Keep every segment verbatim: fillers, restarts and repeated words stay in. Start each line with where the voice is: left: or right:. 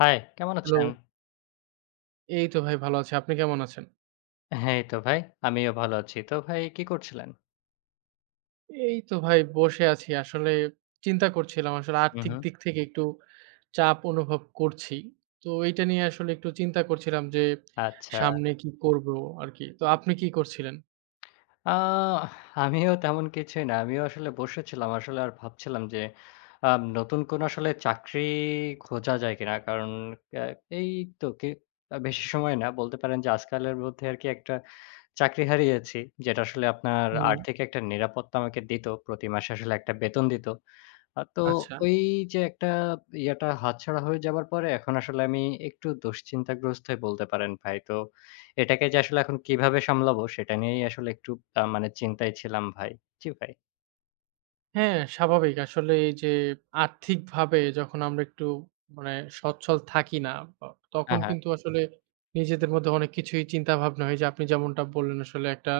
left: High, কেমন
right: hello.
left: আছেন?
right: এই তো ভাই ভালো আছি। আপনি কেমন আছেন?
left: হ্যাঁ, এই তো ভাই। আমিও ভালো আছি। তো ভাই কি করছিলেন?
right: এই তো ভাই বসে আছি। আসলে চিন্তা করছিলাম আসলে
left: হু,
right: আর্থিক
left: হু।
right: দিক থেকে একটু চাপ অনুভব করছি। তো এইটা নিয়ে আসলে একটু চিন্তা করছিলাম যে
left: আচ্ছা।
right: সামনে কি করব আরকি। তো আপনি কি করছিলেন?
left: আ আমিও তেমন কিছুই না। আমিও আসলে বসেছিলাম আসলে আর ভাবছিলাম যে আ নতুন কোন আসলে চাকরি খোঁজা যায় কিনা? কারণ আ এই তো কে আ বেশি সময় না বলতে পারেন যে আজকালের মধ্যে আরকি একটা চাকরি হারিয়েছি। যেটা আসলে আপনার
right: হুম,
left: আর্থিক একটা নিরাপত্তা আমাকে দিত। প্রতি মাসে আসলে একটা বেতন দিত। আ তো
right: আচ্ছা।
left: ওই যে একটা ইয়াটা হাতছাড়া হয়ে যাবার পরে এখন আসলে আমি একটু দুশ্চিন্তাগ্রস্তই বলতে পারেন ভাই। তো এটাকে যে আসলে এখন কিভাবে সামলাবো সেটা নিয়েই আসলে একটু আ মানে চিন্তায় ছিলাম ভাই। জি ভাই।
right: হ্যাঁ, স্বাভাবিক। আসলে এই যে আর্থিকভাবে যখন আমরা একটু মানে সচ্ছল থাকি না, ব
left: হ্যাঁ,
right: তখন
left: হ্যাঁ।
right: কিন্তু আসলে নিজেদের মধ্যে অনেক কিছুই চিন্তা ভাবনা হয় যে আপনি যেমনটা বললেন আসলে একটা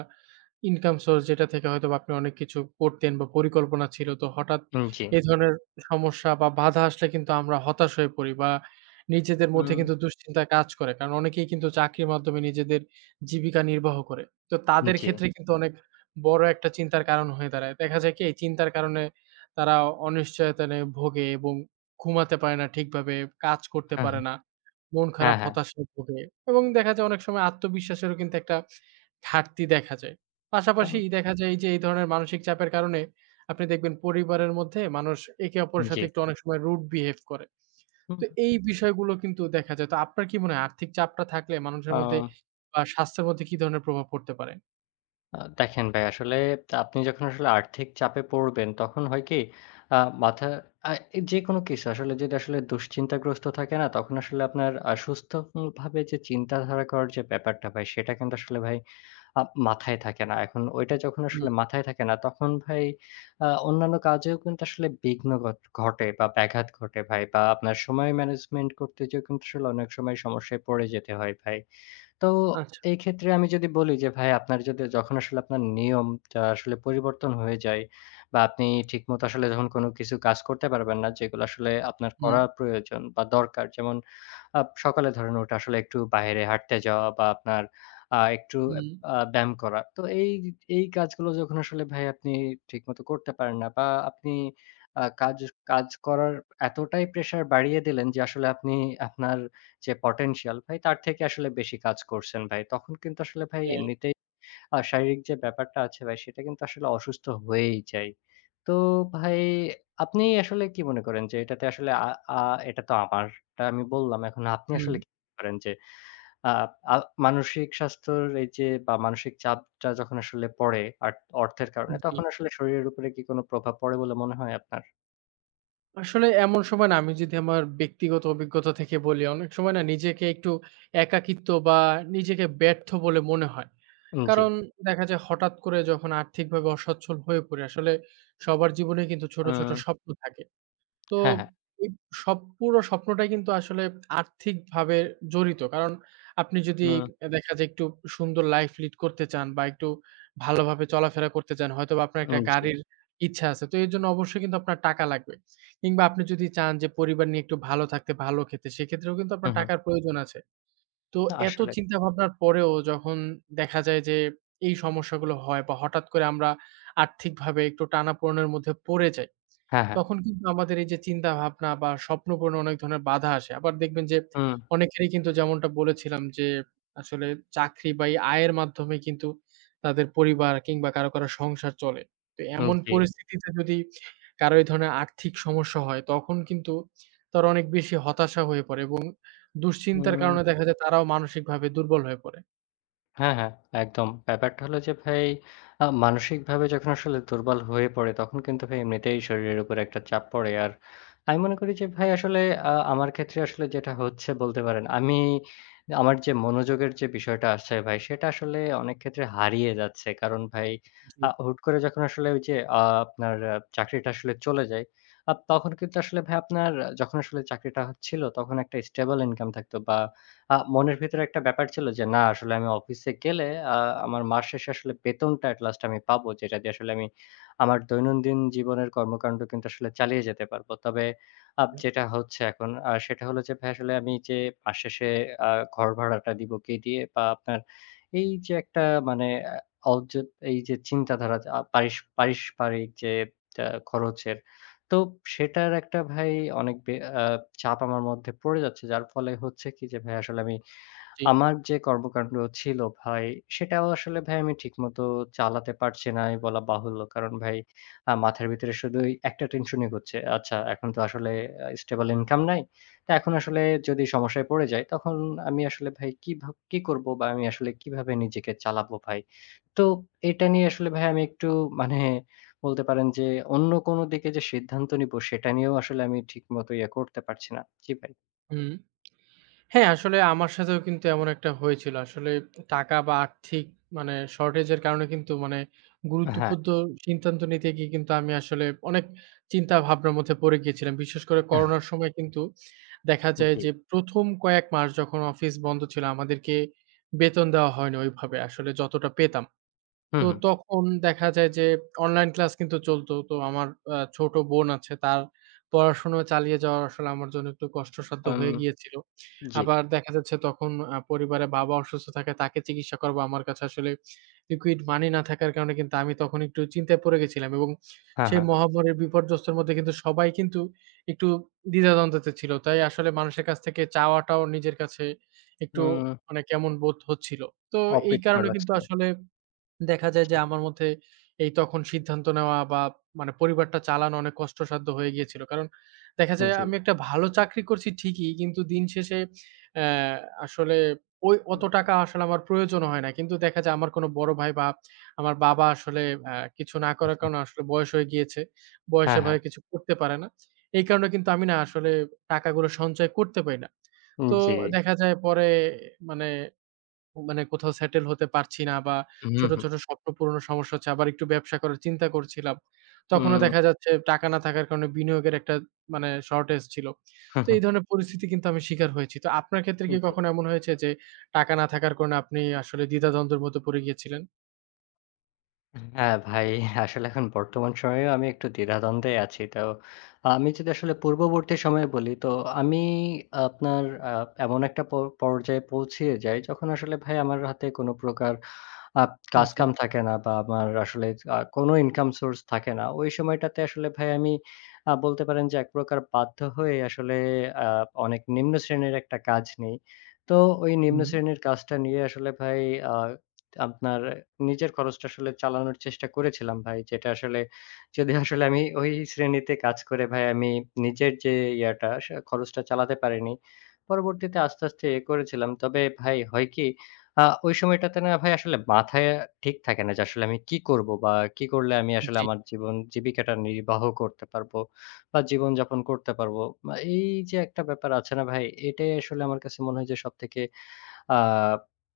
right: ইনকাম সোর্স যেটা থেকে হয়তোবা আপনি অনেক কিছু করতেন বা পরিকল্পনা ছিল। তো হঠাৎ
left: উম জি।
right: এই ধরনের সমস্যা বা বাধা আসলে কিন্তু আমরা হতাশ হয়ে পড়ি বা নিজেদের মধ্যে
left: উম
right: কিন্তু দুশ্চিন্তা কাজ করে। কারণ অনেকেই কিন্তু চাকরির মাধ্যমে নিজেদের জীবিকা নির্বাহ করে। তো তাদের
left: জি।
right: ক্ষেত্রে কিন্তু অনেক বড় একটা চিন্তার কারণ হয়ে দাঁড়ায়। দেখা যায় কি এই চিন্তার কারণে তারা অনিশ্চয়তা নিয়ে ভোগে এবং ঘুমাতে পারে না ঠিকভাবে, কাজ করতে
left: হ্যাঁ,
right: পারে না।
left: হ্যাঁ।
right: মন
left: হ্যাঁ,
right: খারাপ,
left: হ্যাঁ।
right: হতাশায় ভোগে এবং দেখা যায় অনেক সময় আত্মবিশ্বাসেরও কিন্তু একটা ঘাটতি দেখা যায়। পাশাপাশি দেখা যায় এই যে এই ধরনের মানসিক চাপের কারণে আপনি দেখবেন পরিবারের মধ্যে মানুষ একে
left: আম
right: অপরের
left: জি।
right: সাথে একটু অনেক সময় rude behave করে।
left: হুম।
right: তো এই বিষয়গুলো কিন্তু দেখা যায়। তো আপনার কি মনে হয় আর্থিক চাপটা থাকলে মানুষের
left: আ
right: মধ্যে বা স্বাস্থ্যের মধ্যে কি ধরনের প্রভাব পড়তে পারে?
left: আ দেখেন ভাই আসলে আপনি যখন আসলে আর্থিক চাপে পড়বেন তখন হয় কি আ মাথা আ যেকোনো কিছু আসলে যদি আসলে দুশ্চিন্তাগ্রস্ত থাকে না তখন আসলে আপনার আ সুস্থ উম ভাবে যে চিন্তাধারা করার যে ব্যাপারটা ভাই সেটা কিন্তু আসলে ভাই আ মাথায় থাকে না। এখন ওইটা যখন
right: হুম,
left: আসলে মাথায় থাকে না তখন ভাই আ অন্যান্য কাজেও কিন্তু আসলে বিঘ্ন ঘট ঘটে বা ব্যাঘাত ঘটে ভাই বা আপনার সময় ম্যানেজমেন্ট করতে যেয়েও কিন্তু আসলে অনেক সময় সমস্যায় পড়ে যেতে হয় ভাই। তো
right: আচ্ছা।
left: এই ক্ষেত্রে আমি যদি বলি যে ভাই আপনার যদি যখন আসলে আপনার নিয়মটা আসলে পরিবর্তন হয়ে যায় বা আপনি ঠিকমতো আসলে যখন কোনো কিছু কাজ করতে পারবেন না যেগুলো আসলে আপনার
right: হুম,
left: করা প্রয়োজন বা দরকার যেমন আপ সকালে ধরেন ওঠা আসলে একটু বাইরে হাঁটতে যাওয়া বা আপনার আ একটু
right: হুম।
left: আ ব্যায়াম করা। তো এই এই কাজগুলো যখন আসলে ভাই আপনি ঠিকমতো করতে পারেন না বা আপনি আ কাজ কাজ করার এতটাই প্রেশার বাড়িয়ে দিলেন যে আসলে আপনি আপনার যে পটেনশিয়াল ভাই তার থেকে আসলে বেশি কাজ করছেন ভাই। তখন কিন্তু আসলে ভাই
right: হ্যাঁ,
left: এমনিতেই আ শারীরিক যে ব্যাপারটা আছে ভাই সেটা কিন্তু আসলে অসুস্থ হয়েই যায়। তো ভাই আপনি আসলে কি মনে করেন যে এটাতে আসলে আ আ এটা তো আমারটা আমি বললাম। এখন আপনি
right: হুম,
left: আসলে কি মনে করেন যে আ আ মানসিক স্বাস্থ্যর এই যে বা মানসিক চাপটা যখন আসলে পড়ে আর অর্থের কারণে
right: জি।
left: তখন আসলে শরীরের উপরে কি কোনো প্রভাব পড়ে বলে মনে হয় আপনার?
right: আসলে এমন সময় না আমি যদি আমার ব্যক্তিগত অভিজ্ঞতা থেকে বলি, অনেক সময় না নিজেকে একটু একাকিত্ব বা নিজেকে ব্যর্থ বলে মনে হয়।
left: উম জি।
right: কারণ দেখা যায় হঠাৎ করে যখন আর্থিকভাবে অসচ্ছল হয়ে পড়ি, আসলে সবার জীবনে কিন্তু ছোট, ছোট
left: উম
right: স্বপ্ন থাকে। তো
left: হ্যাঁ, হ্যাঁ।
right: এই সব পুরো স্বপ্নটাই কিন্তু আসলে আর্থিকভাবে জড়িত। কারণ আপনি যদি
left: উম
right: এ দেখা যায় একটু সুন্দর লাইফ লিড করতে চান বা একটু ভালোভাবে চলাফেরা করতে চান, হয়তোবা আপনার একটা
left: উম জি।
right: গাড়ির ইচ্ছা আছে। তো এর জন্য অবশ্যই কিন্তু আপনার টাকা লাগবে। কিংবা আপনি যদি চান যে পরিবার নিয়ে একটু ভালো থাকতে, ভালো খেতে, সেক্ষেত্রেও কিন্তু
left: হু,
right: আপনার
left: হু।
right: টাকার প্রয়োজন আছে। তো এত
left: আসলে।
right: চিন্তাভাবনার পরেও যখন দেখা যায় যে এই সমস্যাগুলো হয় বা হঠাৎ করে আমরা আর্থিকভাবে একটু টানাপোড়েনের মধ্যে পড়ে যাই।
left: হ্যাঁ, হ্যাঁ।
right: তখন কিন্তু আমাদের এই যে চিন্তাভাবনা বা স্বপ্ন পূরণে অনেক ধরনের বাধা আসে। আবার দেখবেন যে
left: হুম।
right: অনেকেরই কিন্তু যেমনটা বলেছিলাম যে আসলে চাকরি বা এই আয়ের মাধ্যমে কিন্তু তাদের পরিবার কিংবা কারো, কারো সংসার চলে। তো
left: উম
right: এমন
left: জি।
right: পরিস্থিতিতে যদি কারো এই ধরনের আর্থিক সমস্যা হয় তখন কিন্তু তারা অনেক বেশি হতাশা হয়ে পড়ে এবং দুশ্চিন্তার
left: উম
right: কারণে দেখা যায় তারাও মানসিকভাবে দুর্বল হয়ে পড়ে।
left: হ্যাঁ, হ্যাঁ, একদম। ব্যাপারটা হলো যে ভাই আ মানসিকভাবে যখন আসলে দুর্বল হয়ে পড়ে তখন কিন্তু ভাই এমনিতেই শরীরের উপর একটা চাপ পড়ে। আর আমি মনে করি যে ভাই আসলে আ আমার ক্ষেত্রে আসলে যেটা হচ্ছে বলতে পারেন আমি আমার যে মনোযোগের যে বিষয়টা আসছে ভাই সেটা আসলে অনেক ক্ষেত্রে হারিয়ে যাচ্ছে। কারণ ভাই
right: জি।
left: আ হুট করে যখন আসলে ওই যে আ আপনার আহ, চাকরিটা আসলে চলে যায়, আপ তখন কিন্তু আসলে ভাই আপনার আহ, যখন আসলে চাকরিটা ছিল তখন একটা স্টেবল ইনকাম থাকতো বা আ মনের ভিতরে একটা ব্যাপার ছিল যে না আসলে আমি অফিসে গেলে আ আমার মাস শেষে আসলে বেতনটা এট লাস্ট আমি পাবো। যেটা দিয়ে আসলে আমি আমার দৈনন্দিন জীবনের কর্মকাণ্ড কিন্তু আসলে চালিয়ে যেতে পারবো। তবে আপ যেটা হচ্ছে এখন আ সেটা হলো যে ভাই আসলে আমি যে মাস শেষে আ ঘর ভাড়াটা দিব কে দিয়ে বা আপনার এই যে একটা মানে আ অযথ এই যে চিন্তাধারা আ পারিস পারিসপারিক যে আ খরচের তো সেটার একটা ভাই অনেক বে আ চাপ আমার মধ্যে পড়ে যাচ্ছে। যার ফলে হচ্ছে কি যে ভাই আসলে আমি
right: জি,
left: আমার যে কর্মকাণ্ড ছিল ভাই, সেটাও আসলে ভাই আমি ঠিকমতো চালাতে পারছি না এই বলা বাহুল্য। কারণ ভাই আ মাথার ভিতরে শুধুই একটা টেনশনই ঘুরছে। আচ্ছা এখন তো আসলে আ স্টেবল ইনকাম নাই। তো এখন আসলে যদি সমস্যায় পড়ে যাই তখন আমি আসলে ভাই কিভা কি করব বা আমি আসলে কিভাবে নিজেকে চালাবো ভাই? তো এটা নিয়ে আসলে ভাই আমি একটু মানে বলতে পারেন যে অন্য কোনো দিকে যে সিদ্ধান্ত নিবো সেটা নিয়েও আসলে আমি ঠিকমতো ইয়ে করতে পারছি না। জি ভাই।
right: হুম। হ্যাঁ, আসলে আমার সাথেও কিন্তু এমন একটা হয়েছিল। আসলে টাকা বা আর্থিক মানে শর্টেজ এর কারণে কিন্তু মানে
left: হ্যাঁ,
right: গুরুত্বপূর্ণ সিদ্ধান্ত নিতে গিয়ে কিন্তু আমি আসলে অনেক চিন্তা ভাবনার মধ্যে পড়ে গিয়েছিলাম। বিশেষ করে করোনার সময় কিন্তু দেখা যায়
left: জি।
right: যে প্রথম কয়েক মাস যখন অফিস বন্ধ ছিল আমাদেরকে বেতন দেওয়া হয়নি ওইভাবে আসলে যতটা পেতাম।
left: হুম,
right: তো
left: হুম।
right: তখন দেখা যায় যে অনলাইন ক্লাস কিন্তু চলতো। তো আমার আ ছোট বোন আছে, তার পড়াশোনা চালিয়ে যাওয়া আসলে আমার জন্য একটু কষ্টসাধ্য
left: উম
right: হয়ে গিয়েছিল।
left: জি।
right: আবার দেখা যাচ্ছে তখন আ পরিবারে বাবা অসুস্থ থাকে, তাকে চিকিৎসা করাবো। আমার কাছে আসলে লিকুইড মানি না থাকার কারণে কিন্তু আমি তখন একটু চিন্তায় পড়ে গেছিলাম এবং
left: হ্যাঁ,
right: সেই
left: হ্যাঁ।
right: মহামারীর বিপর্যস্তের মধ্যে কিন্তু সবাই কিন্তু একটু দ্বিধাদ্বন্দ্বতে ছিল। তাই আসলে মানুষের কাছ থেকে চাওয়াটাও নিজের কাছে একটু
left: উম
right: মানে কেমন বোধ হচ্ছিল। তো এই
left: অপ্রীতিকর
right: কারণে কিন্তু
left: লাগছিল।
right: আসলে দেখা যায়
left: জি,
right: যে আমার মধ্যে এই তখন সিদ্ধান্ত নেওয়া বা মানে পরিবারটা চালানো অনেক কষ্টসাধ্য হয়ে গিয়েছিল। কারণ দেখা যায়
left: জি।
right: আমি একটা ভালো চাকরি করছি ঠিকই, কিন্তু দিন শেষে অ্যা আসলে ওই অত
left: উ
right: টাকা আসলে আমার প্রয়োজন হয় না। কিন্তু দেখা যায় আমার কোনো বড় ভাই বা আমার বাবা আসলে অ্যা কিছু না করার কারণে আসলে বয়স হয়ে গিয়েছে।
left: হ্যাঁ,
right: বয়সে
left: হ্যাঁ।
right: ভাই কিছু করতে পারে না। এই কারণে কিন্তু আমি না আসলে টাকাগুলো সঞ্চয় করতে পারি না।
left: উম,
right: তো
left: জি।
right: দেখা যায় পরে মানে মানে কোথাও সেটেল হতে পারছি না বা
left: হুম,
right: ছোট,
left: হুম।
right: ছোট স্বপ্ন পূরণের সমস্যা হচ্ছে। আবার একটু ব্যবসা করার চিন্তা করছিলাম। তখনও
left: উম
right: দেখা যাচ্ছে টাকা না থাকার কারণে বিনিয়োগের একটা মানে শর্টেজ ছিল। তো এই ধরনের পরিস্থিতি কিন্তু আমি শিকার হয়েছি। তো আপনার ক্ষেত্রে কি
left: জি।
right: কখনো এমন হয়েছে যে টাকা না থাকার কারণে আপনি আসলে দ্বিধাদ্বন্দ্বের মধ্যে পড়ে গিয়েছিলেন?
left: হ্যাঁ, ভাই আসলে এখন বর্তমান সময়েও আমি একটু দ্বিধাদ্বন্দ্বে আছি। তো আমি যদি আসলে পূর্ববর্তী সময়ে বলি তো আমি আপনার আ এমন একটা প পর্যায়ে পৌঁছিয়ে যাই যখন আসলে ভাই আমার হাতে কোন প্রকার আপ
right: জি,
left: কাজ-কাম থাকে না বা আমার আসলে আ কোনো ইনকাম সোর্স থাকে না। ওই সময়টাতে আসলে ভাই আমি আ বলতে পারেন যে এক প্রকার বাধ্য হয়ে আসলে আ অনেক নিম্ন শ্রেণীর একটা কাজ নেই। তো ওই নিম্ন
right: হুম।
left: শ্রেণীর কাজটা নিয়ে আসলে ভাই আ আপনার নিজের খরচটা আসলে চালানোর চেষ্টা করেছিলাম ভাই। যেটা আসলে যদি আসলে আমি ওই শ্রেণীতে কাজ করে ভাই আমি নিজের যে ইয়াটা সে খরচটা চালাতে পারিনি। পরবর্তীতে আস্তে, আস্তে এ করেছিলাম। তবে ভাই হয় কি আ ওই সময়টাতে না ভাই আসলে মাথায় ঠিক থাকে না যে আসলে আমি কি করব বা কি করলে আমি আসলে
right: জি,
left: আমার জীবন জীবিকাটা নির্বাহ করতে পারবো বা জীবনযাপন করতে পারবো। বা এই যে একটা ব্যাপার আছে না ভাই, এটাই আসলে আমার কাছে মনে হয় যে সবথেকে আ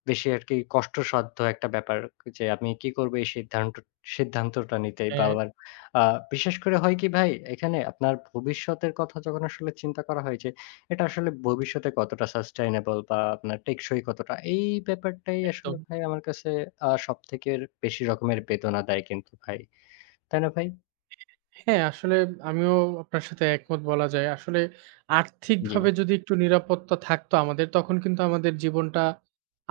left: বেশি আরকি কষ্টসাধ্য একটা ব্যাপার যে আমি কি করব এই সিদ্ধান্ত সিদ্ধান্তটা নিতে বা
right: হ্যাঁ,
left: আবার আ বিশেষ করে হয় কি ভাই এখানে আপনার ভবিষ্যতের কথা যখন আসলে চিন্তা করা হয় যে এটা আসলে ভবিষ্যতে কতটা সাস্টেইনেবল বা আপনার টেকসই কতটা এই ব্যাপারটাই আসলে
right: একদম।
left: ভাই আমার কাছে আ সবথেকে বেশি রকমের বেদনা দেয় কিন্তু ভাই। তাই না ভাই?
right: হ্যাঁ, আসলে আমিও আপনার সাথে একমত বলা যায়। আসলে
left: জি।
right: আর্থিকভাবে যদি একটু নিরাপত্তা থাকতো আমাদের, তখন কিন্তু আমাদের জীবনটা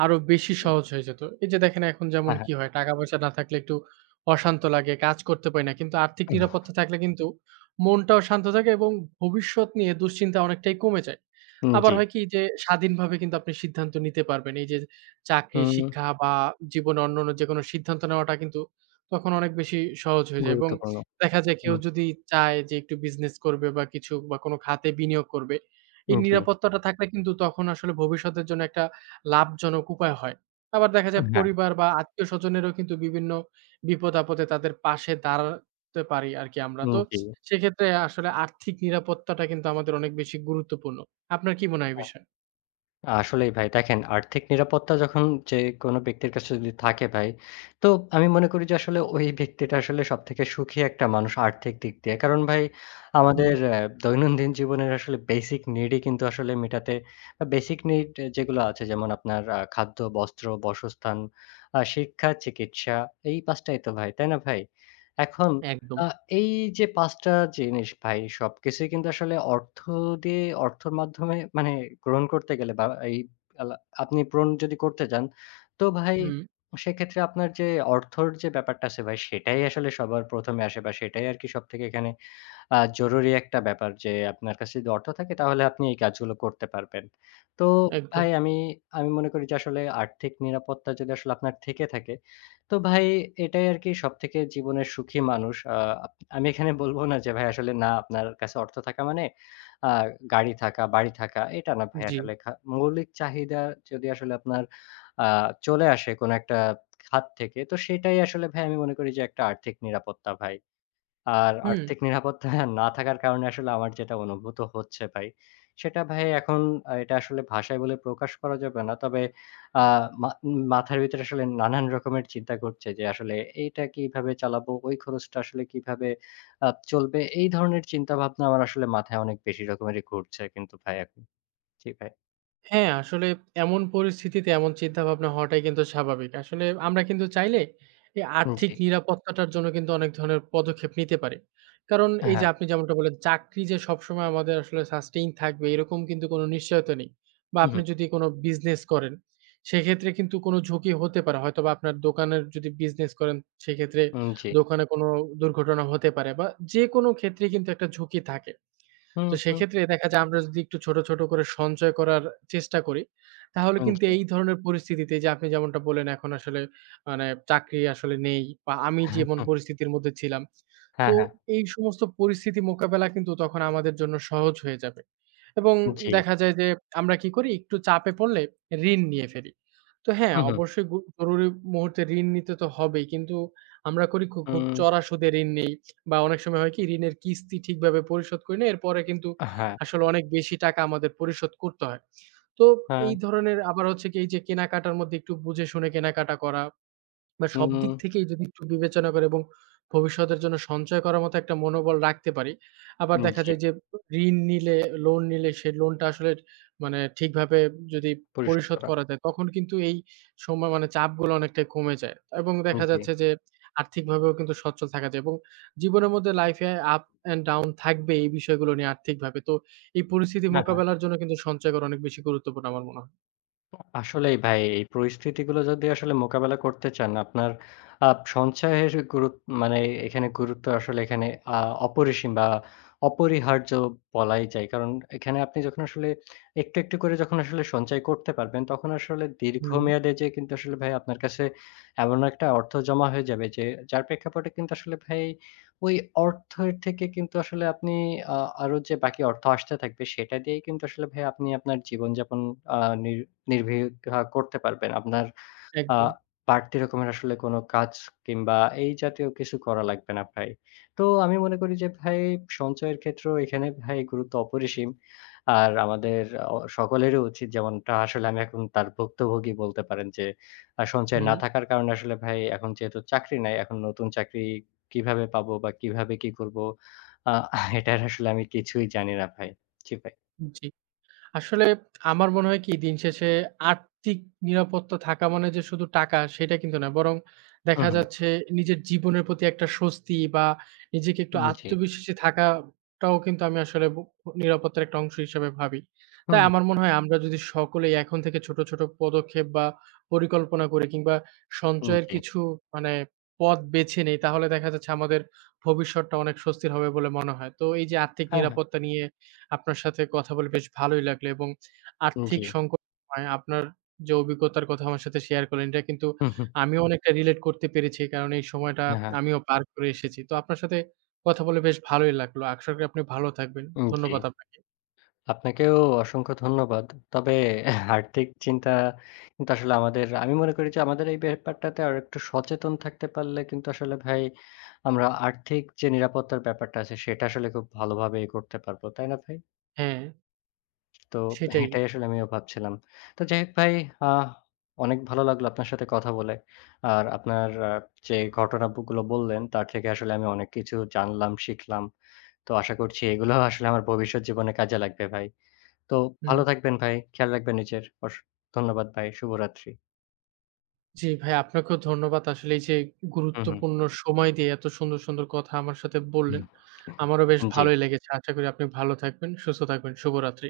right: আরো বেশি সহজ হয়ে যেত। এই যে দেখেন এখন যেমন
left: হ্যাঁ, হ্যাঁ।
right: কি হয়, টাকা-পয়সা না থাকলে একটু অশান্ত লাগে, কাজ করতে পারি না। কিন্তু আর্থিক নিরাপত্তা থাকলে কিন্তু মনটাও শান্ত থাকে এবং ভবিষ্যৎ নিয়ে দুশ্চিন্তা অনেকটাই কমে যায়।
left: উম,
right: আবার
left: জি।
right: হয় কি যে স্বাধীনভাবে কিন্তু আপনি সিদ্ধান্ত নিতে পারবেন। এই যে চাকরি,
left: হুম,
right: শিক্ষা বা জীবনে অন্যান্য যেকোনো সিদ্ধান্ত নেওয়াটা কিন্তু তখন অনেক বেশি সহজ হয়ে যায় এবং
left: গুরুত্বপূর্ণ।
right: দেখা যায় কেউ যদি চায় যে একটু বিজনেস করবে বা কিছু বা কোনো খাতে বিনিয়োগ করবে, এই
left: হুম, জি।
right: নিরাপত্তাটা থাকলে কিন্তু তখন আসলে ভবিষ্যতের জন্য একটা লাভজনক উপায় হয়। আবার দেখা যায়
left: হ্যাঁ,
right: পরিবার বা আত্মীয়স্বজনেরও কিন্তু বিভিন্ন বিপদ-আপদে তাদের পাশে দাঁড়াতে পারি আরকি আমরা।
left: উম,
right: তো
left: জি।
right: সেক্ষেত্রে আসলে আর্থিক নিরাপত্তাটা কিন্তু আমাদের অনেক বেশি গুরুত্বপূর্ণ। আপনার কি মনে হয় এই বিষয়ে?
left: আসলেই ভাই দেখেন আর্থিক নিরাপত্তা যখন যে কোনো ব্যক্তির কাছে যদি থাকে ভাই, তো আমি মনে করি যে আসলে ওই ব্যক্তিটা আসলে সবথেকে সুখী একটা মানুষ আর্থিক দিক দিয়ে। কারণ ভাই আমাদের
right: হুম,
left: অ্যা দৈনন্দিন জীবনের আসলে বেসিক নিডই কিন্তু আসলে মেটাতে বা বেসিক নিড যেগুলো আছে যেমন আপনার আ খাদ্য, বস্ত্র, বাসস্থান, আ শিক্ষা, চিকিৎসা এই পাঁচটাই টাই তো ভাই, তাই না ভাই? এখন
right: একদম।
left: আ এই যে পাঁচটা টা জিনিস ভাই সবকিছুই কিন্তু আসলে অর্থ দিয়ে অর্থের মাধ্যমে মানে গ্রহণ করতে গেলে বা এই আলা আপনি পূরণ যদি করতে যান, তো ভাই
right: হুম,
left: সেক্ষেত্রে আপনার যে অর্থর যে ব্যাপারটা আছে ভাই সেটাই আসলে সবার প্রথমে আসে বা সেটাই আরকি সবথেকে এখানে আ জরুরি একটা ব্যাপার যে আপনার কাছে যদি অর্থ থাকে তাহলে আপনি এই কাজগুলো করতে পারবেন। তো জি।
right: একদম।
left: ভাই আমি, আমি মনে করি যে আসলে আর্থিক নিরাপত্তা যদি আসলে আপনার থেকে থাকে, তো ভাই এটাই আরকি সবথেকে জীবনের সুখী মানুষ। আ আমি এখানে বলব না যে ভাই আসলে না আপনার কাছে অর্থ থাকা মানে আ গাড়ি থাকা, বাড়ি থাকা এটা না ভাই
right: জি।
left: আসলে খা মৌলিক চাহিদা যদি আসলে আপনার আ চলে আসে কোনো একটা খাত থেকে তো সেটাই আসলে ভাই আমি মনে করি যে একটা আর্থিক নিরাপত্তা ভাই। আর
right: হুম।
left: আর্থিক নিরাপত্তা না থাকার কারণে আসলে আমার যেটা অনুভূত হচ্ছে ভাই, সেটা ভাই এখন আ এটা আসলে ভাষায় বলে প্রকাশ করা যাবে না। তবে আ মা মাথার ভিতরে আসলে নানান রকমের চিন্তা ঘুরছে যে আসলে এইটা কিভাবে চালাবো, ওই খরচটা আসলে কিভাবে আ চলবে। এই ধরনের চিন্তাভাবনা আমার আসলে মাথায় অনেক বেশি রকমেরই ঘুরছে কিন্তু ভাই এখন। জি ভাই।
right: হ্যাঁ, আসলে এমন পরিস্থিতিতে এমন চিন্তাভাবনা হওয়াটাই কিন্তু স্বাভাবিক। আসলে আমরা কিন্তু চাইলে এই আর্থিক
left: জি।
right: নিরাপত্তাটার জন্য কিন্তু অনেক ধরনের পদক্ষেপ নিতে পারি। কারণ এই
left: হ্যাঁ।
right: যে আপনি যেমনটা বললেন, চাকরি যে সবসময় আমাদের আসলে সাস্টেইন থাকবে এরকম কিন্তু কোনো নিশ্চয়তা নেই। বা
left: হুম,
right: আপনি
left: হুম।
right: যদি কোনো বিজনেস করেন, সেক্ষেত্রে কিন্তু কোনো ঝুঁকি হতে পারে। হয়তোবা আপনার দোকানের যদি বিজনেস করেন, সেক্ষেত্রে
left: জি।
right: দোকানে কোনো দুর্ঘটনা হতে পারে বা যেকোনো ক্ষেত্রেই কিন্তু একটা ঝুঁকি থাকে।
left: হুম,
right: তো
left: হুম।
right: সেক্ষেত্রে দেখা যায় আমরা যদি একটু ছোট, ছোট করে সঞ্চয় করার চেষ্টা করি, তাহলে
left: হুম,
right: কিন্তু
left: জি।
right: এই ধরনের পরিস্থিতিতে যে আপনি যেমনটা বললেন এখন আসলে মানে চাকরি আসলে নেই বা আমি যেমন পরিস্থিতির মধ্যে ছিলাম।
left: হ্যাঁ,
right: তো
left: হ্যাঁ।
right: এই সমস্ত পরিস্থিতি মোকাবেলা কিন্তু তখন আমাদের জন্য সহজ হয়ে যাবে। এবং
left: জি।
right: দেখা যায় যে আমরা কি করি একটু চাপে পড়লে ঋণ নিয়ে ফেলি। তো হ্যাঁ,
left: হুম, হুম।
right: অবশ্যই গু জরুরি মুহূর্তে ঋণ নিতে তো হবেই। কিন্তু আমরা করি খু খুব
left: হুম।
right: চড়া সুদে ঋণ নেই। বা অনেক সময় হয় কি ঋণের কিস্তি ঠিকভাবে পরিশোধ করি না। এরপরে কিন্তু
left: হ্যাঁ,
right: আসলে অনেক বেশি টাকা আমাদের পরিশোধ করতে হয়। তো
left: হ্যাঁ।
right: এই ধরনের আবার হচ্ছে কি এই যে কেনাকাটার মধ্যে একটু বুঝে শুনে কেনাকাটা করা বা সব দিক থেকেই যদি একটু বিবেচনা করে এবং ভবিষ্যতের জন্য সঞ্চয় করার মতো একটা মনোবল রাখতে পারি। আবার
left: হুম,
right: দেখা
left: জি।
right: যায় যে ঋণ নিলে, লোন নিলে সেই লোনটা আসলে মানে ঠিকভাবে যদি
left: পরিষ্কার
right: পরিশোধ
left: করা।
right: করা যায় তখন কিন্তু এই সময় মানে চাপগুলো অনেকটাই কমে যায়। এবং দেখা
left: জি।
right: যাচ্ছে যে আর্থিকভাবেও কিন্তু সচ্ছল থাকা যায় এবং জীবনের মধ্যে লাইফে আপ অ্যান্ড ডাউন থাকবে এই বিষয়গুলো নিয়ে আর্থিকভাবে। তো এই পরিস্থিতি
left: হ্যাঁ, হ্যাঁ।
right: মোকাবেলার জন্য কিন্তু সঞ্চয় করা অনেক বেশি গুরুত্বপূর্ণ আমার মনে হয়।
left: আসলেই ভাই এই পরিস্থিতিগুলো যদি আসলে মোকাবেলা করতে চান আপনার আ সঞ্চয়ের গুরুত মানে এখানে গুরুত্ব আসলে এখানে আ অপরিসীম বা অপরিহার্য বলাই যায়। কারণ এখানে আপনি যখন আসলে একটু, একটু করে যখন আসলে সঞ্চয় করতে পারবেন তখন আসলে
right: হুম,
left: দীর্ঘমেয়াদে যেয়ে কিন্তু আসলে ভাই আপনার কাছে এমন একটা অর্থ জমা হয়ে যাবে যে যার প্রেক্ষাপটে কিন্তু আসলে ভাই ওই অর্থের থেকে কিন্তু আসলে আপনি আ আরো যে বাকি অর্থ আসতে থাকবে সেটা দিয়েই কিন্তু আসলে ভাই আপনি আপনার জীবনযাপন আ নির নির্ভীকহা করতে পারবেন। আপনার আ
right: একদম।
left: বাড়তি রকমের আসলে কোনো কাজ কিংবা এই জাতীয় কিছু করা লাগবে না ভাই। তো আমি মনে করি যে ভাই সঞ্চয়ের ক্ষেত্রেও এখানে ভাই গুরুত্ব অপরিসীম। আর আমাদের অ সকলেরই উচিত যেমনটা আসলে আমি এখন তার ভুক্তভোগী বলতে পারেন যে আ সঞ্চয় না
right: হুম,
left: থাকার কারণে আসলে ভাই এখন যেহেতু চাকরি নাই, এখন নতুন চাকরি কিভাবে পাবো বা কিভাবে কি করবো? আ এটার আসলে আমি কিছুই জানি না ভাই। জি ভাই।
right: জি। আসলে আমার মনে হয় কি দিন শেষে আর্থিক নিরাপত্তা থাকা মানে যে শুধু টাকা সেটা কিন্তু না। বরং
left: হু,
right: দেখা
left: হু।
right: যাচ্ছে নিজের জীবনের প্রতি একটা স্বস্তি বা নিজেকে একটু
left: জি।
right: আত্মবিশ্বাসী থাকাটাও কিন্তু আমি আসলে ব নিরাপত্তার একটা অংশ হিসেবে ভাবি। তাই
left: হুম।
right: আমার মনে হয় আমরা যদি সকলেই এখন থেকে ছোট, ছোট পদক্ষেপ বা পরিকল্পনা করি কিংবা সঞ্চয়ের
left: জি।
right: কিছু মানে পথ বেছে নেই তাহলে দেখা যাচ্ছে আমাদের ভবিষ্যৎটা অনেক স্বস্তির হবে বলে মনে হয়। তো এই যে আর্থিক
left: হ্যাঁ, হ্যাঁ।
right: নিরাপত্তা নিয়ে আপনার সাথে কথা বলে বেশ ভালোই লাগলো এবং আর্থিক
left: জি।
right: সংকট সময়ে আপনার যে অভিজ্ঞতার কথা আমার সাথে শেয়ার করলেন, এটা কিন্তু
left: হুম, হুম।
right: আমিও অনেকটা রিলেট করতে পেরেছি। কারণ এই সময়টা
left: হ্যাঁ, হ্যাঁ।
right: আমিও পার করে এসেছি। তো আপনার সাথে কথা বলে বেশ ভালোই লাগলো। আশা করি আপনি ভালো থাকবেন।
left: উম জি।
right: ধন্যবাদ আপনাকে।
left: আপনাকেও অসংখ্য ধন্যবাদ। তবে আর্থিক চিন্তা কিন্তু আসলে আমাদের আমি মনে করি যে আমাদের এই ব্যাপারটাতে আরেকটু সচেতন থাকতে পারলে কিন্তু আসলে ভাই আমরা আর্থিক যে নিরাপত্তার ব্যাপারটা আছে সেটা আসলে খুব ভালোভাবে এ করতে পারবো। তাই না ভাই?
right: হ্যাঁ,
left: তো
right: সেটাই।
left: এটাই আসলে আমিও ভাবছিলাম। তো যাই হোক ভাই আহ অনেক ভালো লাগলো আপনার সাথে কথা বলে। আর আপনার আ যে ঘটনাগুলো বললেন তার থেকে আসলে আমি অনেক কিছু জানলাম, শিখলাম। তো আশা করছি এগুলো আসলে আমার ভবিষ্যৎ জীবনে কাজে লাগবে ভাই। তো
right: হুম।
left: ভালো থাকবেন ভাই। খেয়াল রাখবেন নিজের। অস ধন্যবাদ ভাই। শুভরাত্রি।
right: জি, ভাই আপনাকেও ধন্যবাদ। আসলে এই যে
left: হু, হু।
right: গুরুত্বপূর্ণ সময় দিয়ে এত সুন্দর, সুন্দর কথা আমার সাথে বললেন।
left: হুম।
right: আমারও বেশ
left: জি।
right: ভালোই লেগেছে। আশা করি আপনি ভালো থাকবেন, সুস্থ থাকবেন। শুভরাত্রি।